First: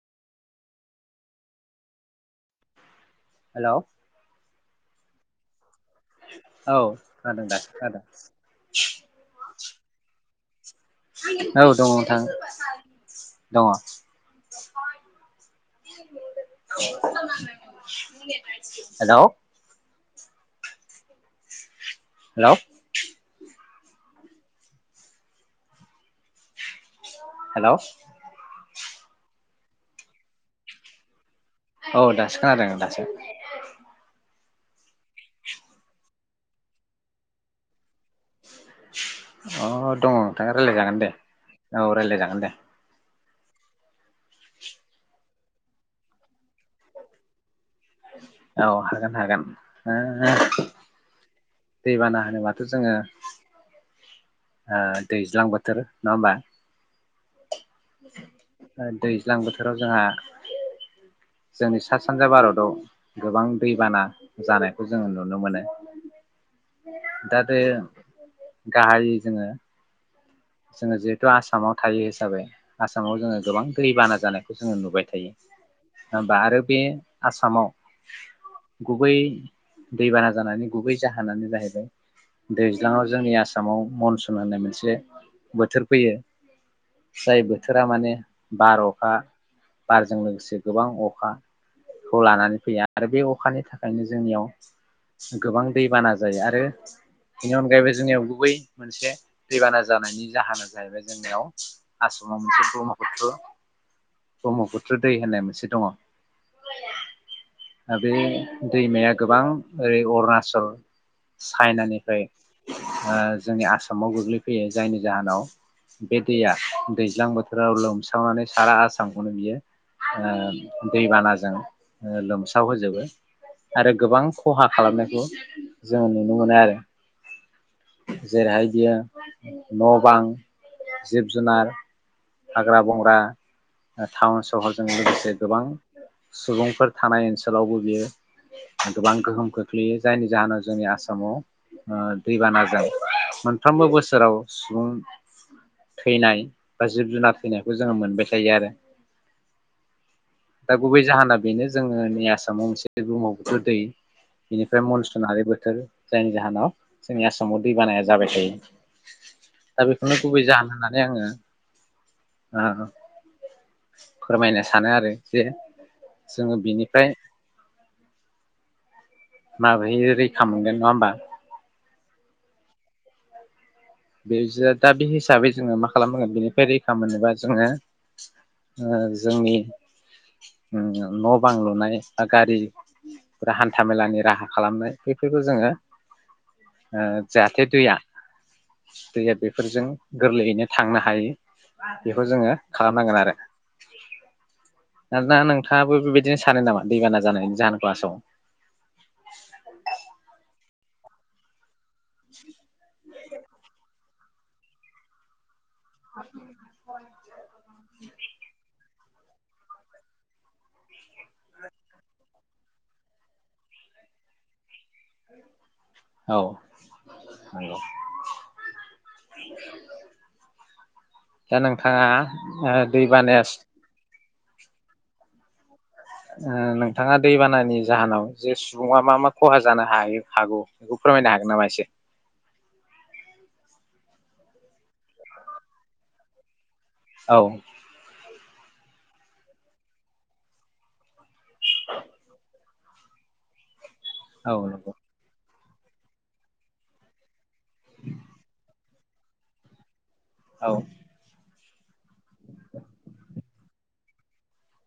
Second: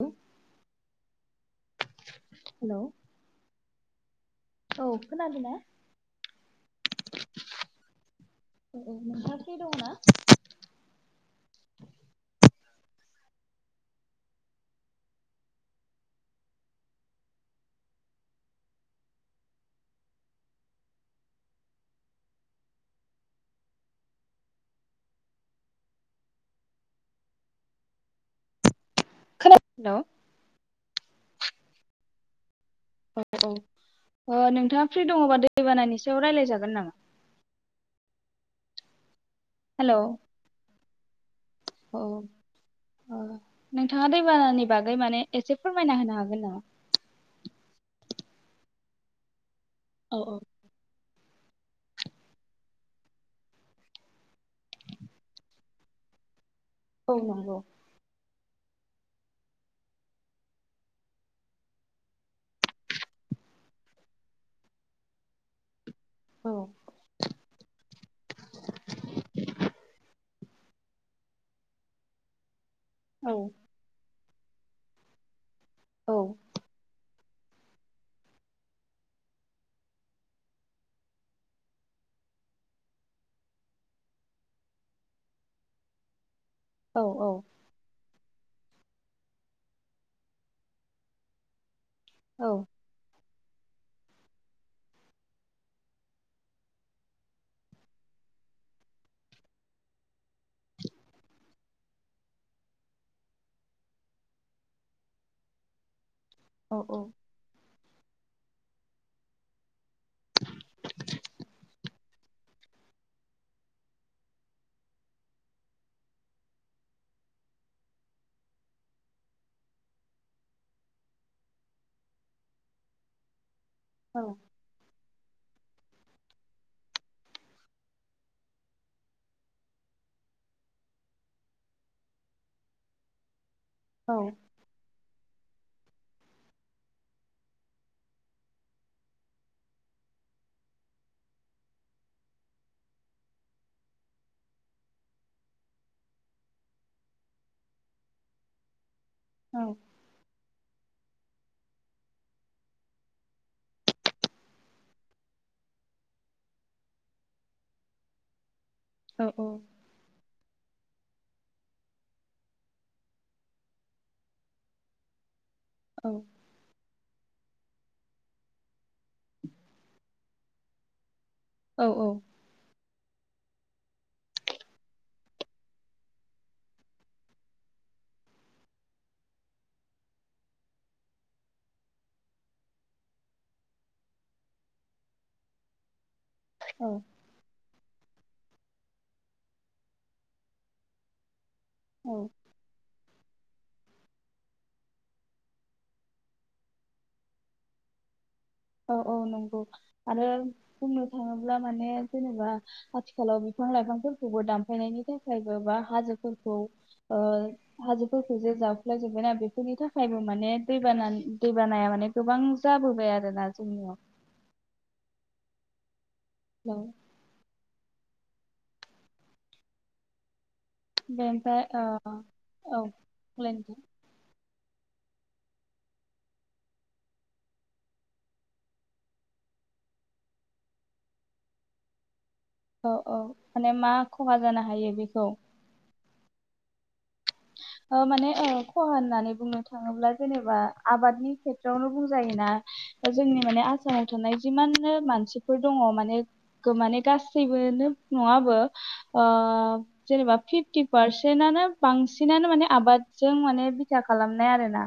औ हेल' हेल' औ खोनादो ना औ खानादों दासो खोनादों औ औ नोंथाङा फ्रि दङ ना? औ दङ नोंथां दङ हेल' हेल' हेल' खोनादो नों औ दासखोनादों लासै अ नोंथाङा फ्रि दङबा दैबानानि सायाव रायलाय जागोन नामा अ हेलौ दङ नोंथाङा रायलायजागोन दे औ रायलायजागोन दे अ नोंथाङा दैबानानि बागै माने एसे फोरमायना होनो हागोन नामा औ हागोन हागोन औ औ ह दैबाना होनोबाथ' जोङो दैज्लां बोथोर नङा होमबा। औ नंगौ। दैज्लां बोथोराव जोंहा जोंनि सा सानजा भारताव गोबां दैबाना जानायखौ जोङो नुनो मोनो। औ दा बे गाहायै जोङो जोङो जिहेथु आसामाव थायो हिसाबै आसामाव औ जोङो गोबां दै बाना जानाय बेखौ जोङो नुबाय थायो। औ होनबा आरो बे आसामाव गुबै दैबाना जानानै गुबै जाहोनानो जाहैबाय दैज्लाङाव जोंनि आसामाव मनसुन होननाय मोनसे बोथोर फैयो। औ जाय बोथोरा माने बार अखा बारजों लोगोसे गोबां अखा खौ औ लानानै फैया आरो बे अखानि थाखायनो जोंनियाव गोबां दैबाना जायो आरो बेनि अनगायैबो जोंनियाव गुबै मोनसे दैबाना जानायनि जाहोना जाहैबाय जोंनियाव आसामाव मोनसे ब्रह्मपुत्र ब्रह्मपुत्र दै होननाय मोनसे दङ। औ दा बे दैमाया गोबां ओरै अरुनााचल चाइनानिफ्राय जोंनि ओ आसामाव गोग्लैफैयो जायनि जाहोनाव बे दैया दैज्लां बोथोराव लोमस्रावनानै सारा आसामखौनो बियो ओ दैबानाजों ओ लोमस्राव होजोबो। आरो औ गोबां खहा खालामनायखौ जोङो नुनो मोनो आरो जेरैहाय बियो न' बां जिब जुनार हाग्रा बंग्रा औ टाउन सहरजों लोगोसे गोबां सुबुंफोर थानाय ओनसोलावबो बियो गोबां गोहोम खोख्लैयो जायनि जाहोनाव जोंनि आसामाव ओ दैबाना जायो मोनफ्रोमबो बोसोराव सुबुं थैनाय बा जिब जुनार थैनायखौ जोङो मोनबाय थायो आरो। औ। दा गुबै जाहोना बेनो जोंनि नै आसामाव मोनसे बुहुमाव बोथोर दै बेनिफ्राय मनसुनारि बोथोर जायनि जाहोनाव जोंनि आसामाव दै बानाया जाबाय थायो। औ दा बेखौनो गुबै जाहोन होनना नै ओङो बिनिफ्राय आ फोरमायनो सानो आरो जे जोङो बिनिफ्राय माबोरै रैखा मोनगोन नङा होमबा औ औ। बेजोद दा बे हिसाबै जोङो मा खालामनांगोन बेनिफ्राय रैखा मोनोबा जोङो ओ जोंनि ओ न' बां लुनाय बा गारिफोरा हान्था मेलानि राहा खालामनाय बेफोरखौ जोङो औ ओ जाहाथे दैया दैया बेफोरजों गोरलैयैनो थांनो हायो। औ बेखौ जोङो खालामनांगोन आरो। आरोना नोंथाङाबो बेबायदिनो सानो नामा दैबाना जानायनि जाहोनखौ आसामाव? औ औ नंगौ आरो बुंनो थाङोब्ला माने जेनेबा आथिखालाव बिफां लाइफांफोर खौबो दानफायनायनि थाखाय गोबां हाजोफोरखौ ओ हाजोफोरखौ [unintelligible] सुलाय जोब्बायना बेफोरनि थाखायबो माने दैबाना दैबानाया माने गोबां जाबोबाय आरो ना। जोंनियाव [inaudible] औ। हेल' [inaudible] दा बेनिफ्राय ओ नोंथाङा ओ औ दैबानाया बुंलाय नोंथां। ओ नोंथाङा दैबानानि जाहोनाव जे सुबुङा मा मा खहा जानो हायो हागौ बेखौ फोरमायनो हागोन नामा एसे? औ औ माने मा खहा जानो हायो बेखौ? औ ओ माने ओ खहा होन्नानै बुंनो थाङोब्ला जेनेबा आबादनि खेथ्रआवनो बुंजायोना? ओ जोंनि माने सामाव थानाय औ नंगौ जिमाननो मानसि फोर दङ माने गो माने गास सैबोनो ओ जेनेबा औ फिफटि पारसेनानो बांसि सिनानो माने आबादजों माने बिथा खालामनाय आरो ना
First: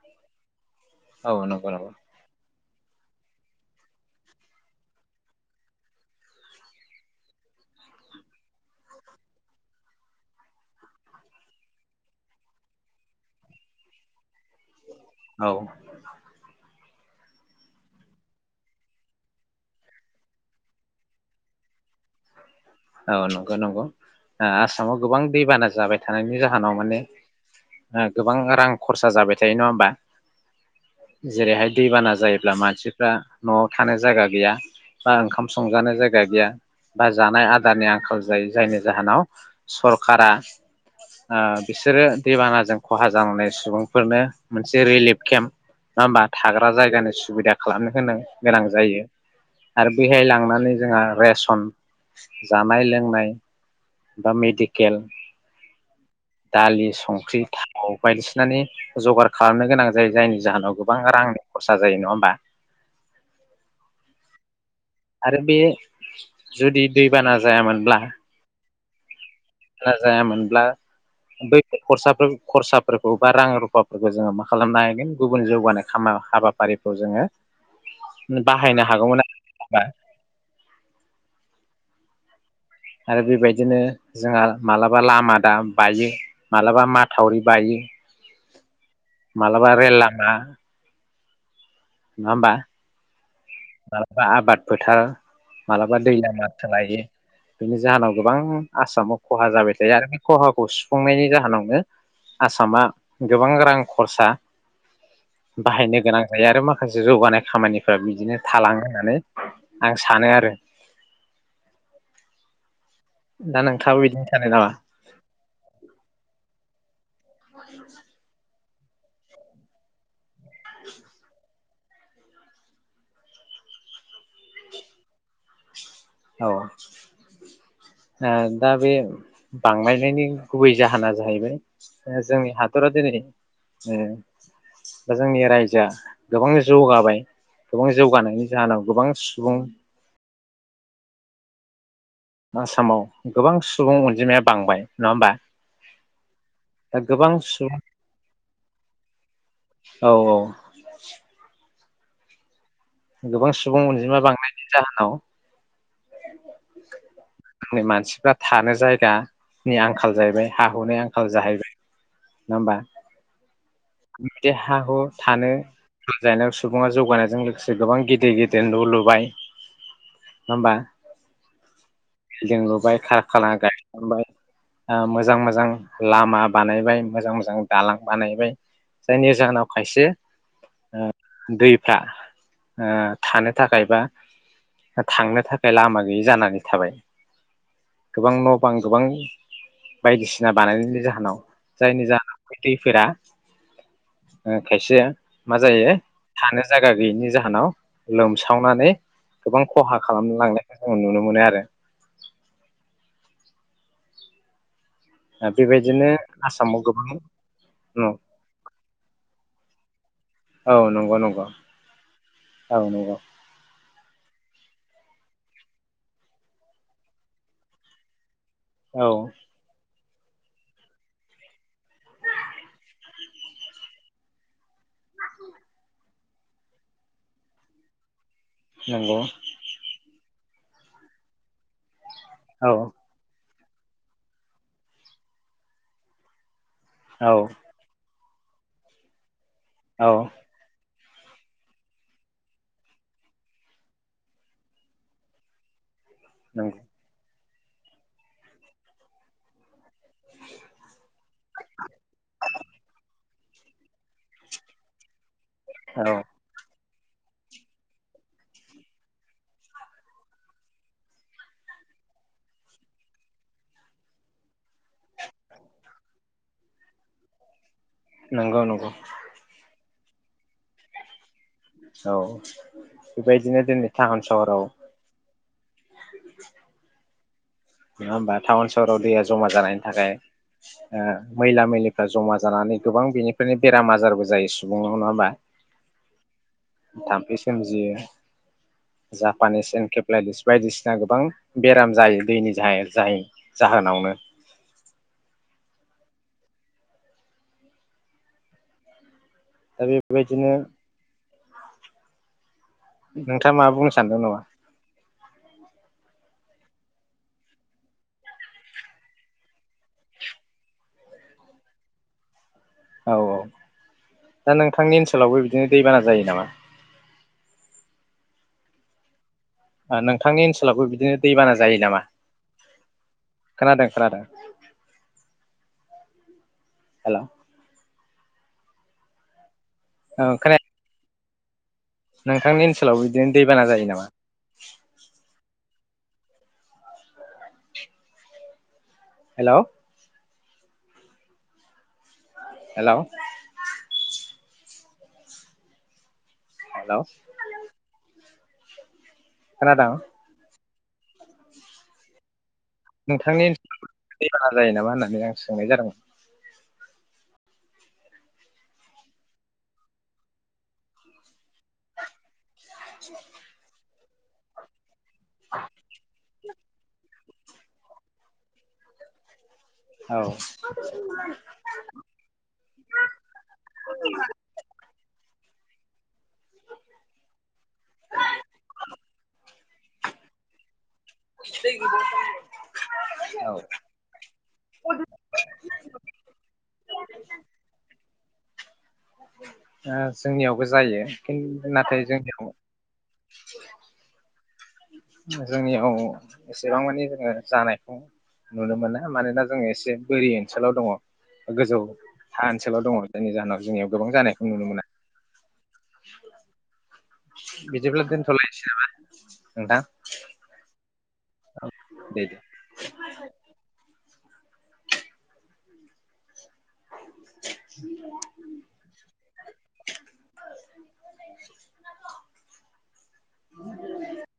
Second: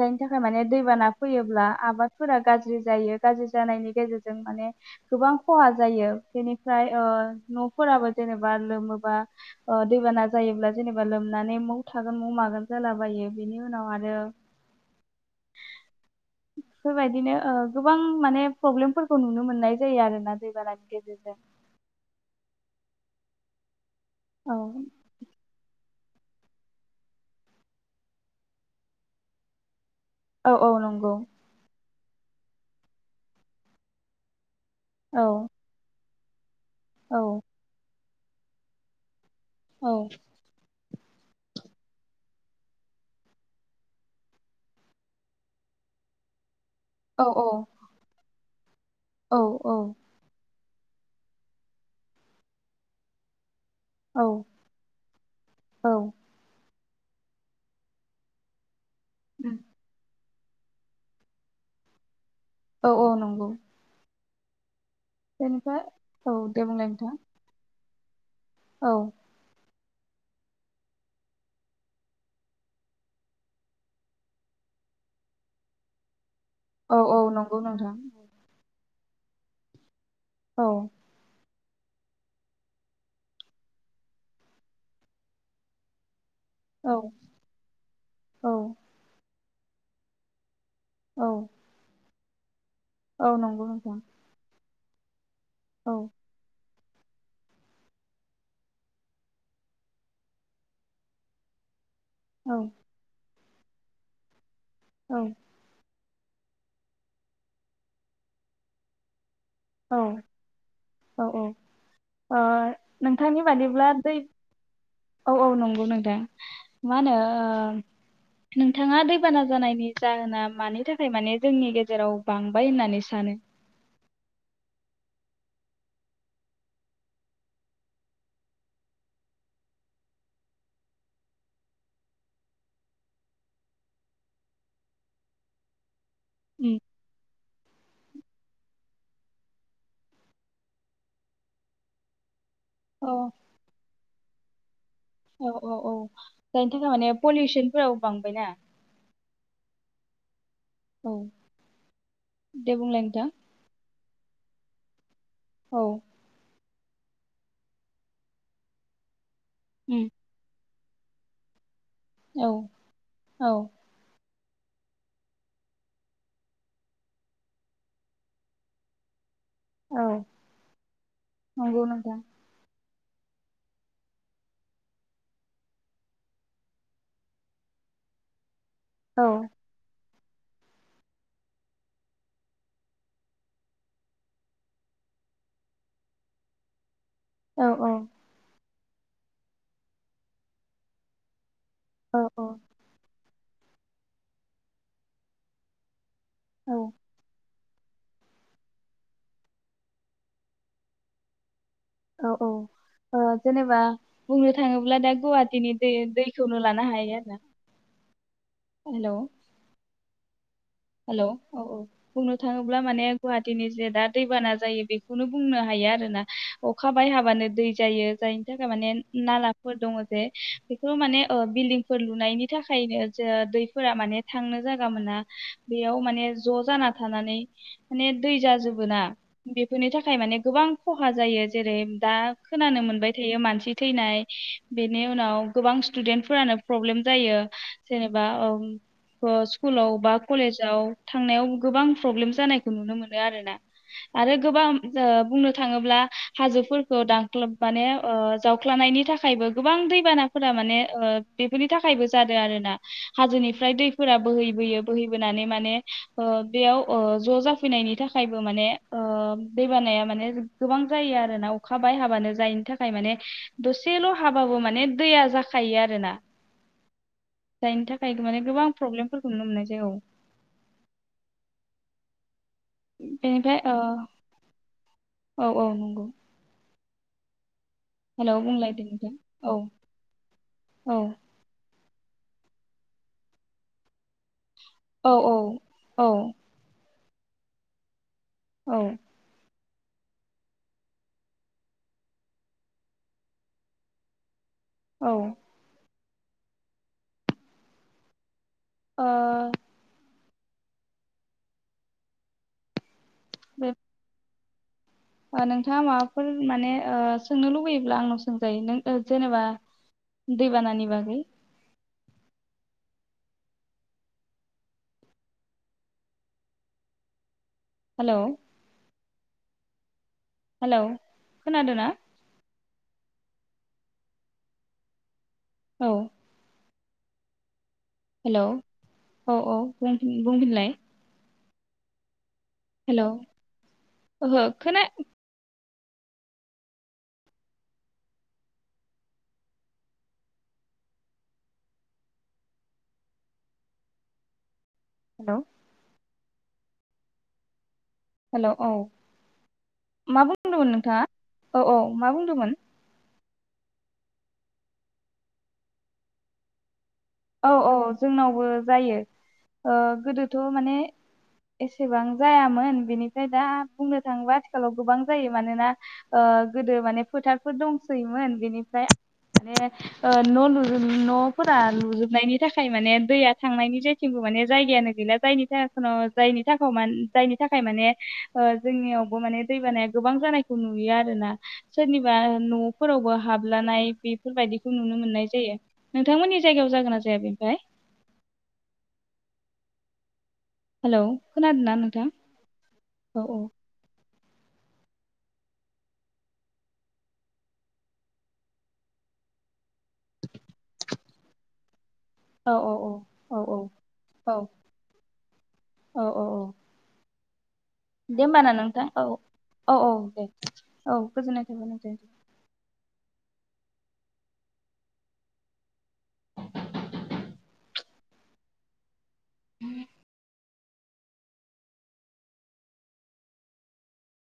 जायनि थाखाय माने दैबाना औ फैयोब्ला नंगौ नंगौ आबादफोरा गाजि जि जायो गारजि जानायनि गेजेरजों माने गोबां खहा जायो बेनिफ्राय ओ न'फोराबो जेनेबा लोमोबा ओ दैबाना जायोब्ला जेनेबा लोम नानै मौ थागोन मौ मागोन जालाबायो बेनि उनाव आरो औ। फोरबायदिनो ओ गोबां माने प्रब्लेमफोरखौ नुनो मोन्नाय जायो आरोना दैबानानि गेजेरजों। औ नंगौ नंगौ। ओ औ आसामाव गोबां दैबाना जाबाय थानायनि जाहोनाव माने ओ गोबां रां खरसा जाबाय थायो नङा होमबा? औ औ नंगौ। जेरैहाय दैबाना जायोब्ला मानसिफ्रा न'आव थानो जायगा गैया। बा औ ओंखाम संजानो जाय गा गैया। बा औ जानाय आ आंखाल जायो जायनि जाहोनाव औ सरकारा ओ बिसोरो दैबानाजों खहा जनाय सुबुंफोरनो मोनसे रिलिफ केम्प नङा होमबा था ग्रा जायगानि औ सुबिदा खालामनो होनां गोनां जायो औ आरो बेहाय लांनानै जोंहा रेसन जानाय लोंनाय। औ बा मेडिकेल औ दालि संख्रि थाव बायदिसिनानि जगार खालामनो गोनां जायो जायनि जाहोनाव गोबां रांनि खरसा जायो नङा होमबा। औ औ नंगौ। आरो बे बेनिफ्राय औ दे जुदि बुंलाय नोंथां दैबाना जायामोनब्ला औ। नाजायामोनब्ला बै खरसा खरसाफोरखौ बा रां रुफाफोरखौ जोङो मा खालामनो हागोन गुबुन जौगानाय हाबा आरि औ औ जोङो नंगौ नोंथां बाहायनो हागौमोन [unintelligible] औ। आरो बेबायदिनो जोंहा मालाबा लामा दा बायो। माब्लाबा औ माथावरि बायो। औ मालाबा आरो लामा औ। नङा ओमबा? औ नंगौ नोंथां। फोथार औ मालाबा दै लामा। सोलायो बिनि जाहोनाव गोबां आसामाव खहा जाबाय थायो आरो बे खहाखौ सुफुंनायनि जाहोनावनो औ आसामा गोबां रां खरसा बाहायनो गोनां ओमफ्राय आरो मा माखासे जौगानाय खामानिफ्रा बिदिनो थालाङो होननानै औ आं सानो आरो औ औ ओ नोंथांनि दा बादिब्ला नोंथाङाबो दै बिदिनो सानो नामा औ औ नंगौ नोंथां। मा होनो ओ। नोंथाङा दैबाना जानायनि जाहोना। मानि थाखाय माने जोंनि। जेराव बांबाय होननानै सानो। औ ओ दा बे बांलायनायनि गुबै जाहोना जाहैबाय ओ जोंनि हादरा दिनै ओ जोंनि रायजोआ। गोबां जौगाबाय। गोबां जौगानायनि जाहोनाव गोबां सुबुं। आसामाव औ गोबां सुबुं अन जिमाया बांबाय। नङा होमबा औ औ औ जायनि थाखाय दा माने गोबां सुबुं पलिउसनफोराबो बांबायना। औ औ। औ। दे बुंलाय नोंथां गोबां सुबुं अनजिमा। बांनायनि जाहोनाव। औ। जोंनि मानसिफ्रा थानो जायगा। नि उम आंखाल जाहैबाय हा। हुनि आंखाल जाहैबाय। औ नङा होमबा औ। बिदि हा हु थानो [inaudible] सुबुङा जौगानायजों लोगोसे गोबां गिदिर गेदेर न' लुबाय औ नङा होमबा। नंगौ नोंथां। बिल्डिं लुबाय खारखाना गायसनबाय ओ मोजां मोजां लामा बानायबाय मोजां मोजां दालां बानायबाय। औ जायनि जाहोनाव खायसे। ओ दैफ्रा ओ थानो थाखाय बा थांनो था खाय लामा गैयि जानानै थाबाय। औ औ। गोबां न' बां गोबां बायदिसिना बानायनायनि जाहोनाव। जायनि जाहोनाव औ बै दैफोरा। ओ खायसेया मा जायो। थानो औ जायगा गैयिनि जाहोनाव। लोमसावनानै गोबां खहा खालामलांनो। एखमबा नुनो मोननाय आरो। औ औ ओ जेनेबा बुंनो थाङो ब्ला दा गुवाहाटिनि दै बेबायदिनो दैखौनो आसामाव लानो गोबां हायो आरोना हेल'। औ नंगौ हेल' औ नंगौ औ बुंनो औ थाङोब्ला माने नंगौ गुवाहाटिनि जे दा दैबाना जायो बेखौनो बुंनो हायो आरोना अखा बाय हाबानो दै जायो जाय नि थाखाय माने औ नालाफोर दङो जे बेखौ माने ओ बिल्डिंफोर लुनायनि थाखायनो जो दैफोरा माने थांनो जायगा मोना बेयाव माने ज' जाना थानानै माने दै जाजोबोना नंगौ बेफोरनि थाखाय माने गोबां खहा जायो जेरै दा औ खोनानो मोनबाय थायो मानसि थैनाय बेनि उनाव गोबां स्टुडेन्टफोरानो प्रब्लेम औ जायो जेने बा औ ओ स्कु लाव बा औ याव थांनायाव गोबां प्रब्लेम जानायखौ नुनो मोनो आरोना आरो गोबां ओ‌ बुंनो थाङोब्ला नंगौ हाजोफोरखौ दां ख्लोब माने ओ जावख्लनि थाखायबो गोबां दैबानाफोरा माने बेफोरनि थाखायबो जादों आरोना हाजोनिफ्राय दैफोरा बोहैबोयो बोहैबोनानै माने औ ओ बेयाव ओ ज' जाफैनायनि थाखायबो माने ओ दैबानाया माने गोबां जायो आरोना अखा बाय हाबानो जायनि थाखाय माने दसेल' हाबाबो माने दैया जाखायो आरोना। जायनि थाखाय माने नंगौ गोबां नंगौ प्रब्लेम फोरफोरखौ नु मोननाय जायो। औ औ बेनिफ्राय बेबायदिनो दिनै टाउन सहराव औ औ नंगौ। नङा हेलौ होमबा टाउन बुंलाय दे सहराव नोंथां दैया जमा औ जानायनि थाखाय औ ओ मैला मैलि जमा जानानै गोबां बेनिफ्रायनो बेराम आजारबो जायो। सुबुंनाव नङा औ होमबा? औ औ थाम्फै सोमजियो। औ जापानिस पेप्लाइटिस बायदिसिना गोबां बेराम जायो दैनि जाय जाय जाहोनावनो औ ओ दा बेबायदिनो नोंथाङा बे माबा बुंनो सानदों नामा? नोंथाङा माबाफोर माने ओ सोंनो लुबैयोब्ला आंनाव सोंजायो नों जेनेबा दैबानानि बागै औ औ दा नोंथांनि ओनसोलावबो बिदिनो दैबाना जायो नामा? हेल'। नोंथांनि ओनसोलावबो बिदिनो दैबाना जायो खोनादोंना नामा? खोनादों खोनादों। औ हेलौ हेलौ औ औ औ खोना बुंफिनलाय नोंथांनि ओनसोलाव हेलौ बिदिनो दैबाना जायो नामा? ओहो खोना hello hello hello hello hello औ मा बुंदोंमोन नों हो औ औ मा बुंदोंमोन? नोंथांनि [unintelligible] जायो नामा होननानै आं सोंनाय जादोंमोन औ औ जोंनावबो जायो गोदोथ' माने एसेबां जाया मोन बेनिफ्राय दा बुंनो थांबा आथिखालाव गोबां जायो मानोना गोदो माने फोथारफोर दंसैयोमोन बेनिफ्राय माने औ न' लु-न'फोरा लुजोब नि थाखाय माने दैया थांनायनि जेथिंबो माने जायगायानो गैला जायो। [unintelligible] जायनि थाखाव मान-जायनि थाखाय माने जोंनियावबो माने दैबानाया गोबां जानायखौ नुयो आरो ना सोरनिबा न'फोरावबो औ हाबलानाय बेफोरबायदिखौ नुनो मोननाय जायो नोंथांमोननि जायगायाव जागोना [unintelligible] [unintelligible] जोंनियावबो जायो हेलौ खोनादोंना नाथाय नोंथां जोंनियाव औ जोंनियाव एसेबां मानि जोङो जानायखौ नुनो मोना मानोना जोङो एसे बोरि ओनसोलाव दङ गोजौ हा औ ओनसोलाव दङ जायनि औ औ जाहोनाव जोंनियाव गोबां औ जानायखौ नुनो मोना औ औ औ बिदिब्ला दे होमबा ना दोनथ'लायनोसै नोंथां नामा औ औ नोंथां औ दे औ गोजोननाय थाबाय नोंथां दे [inaudible] [inaudible] [inaudible]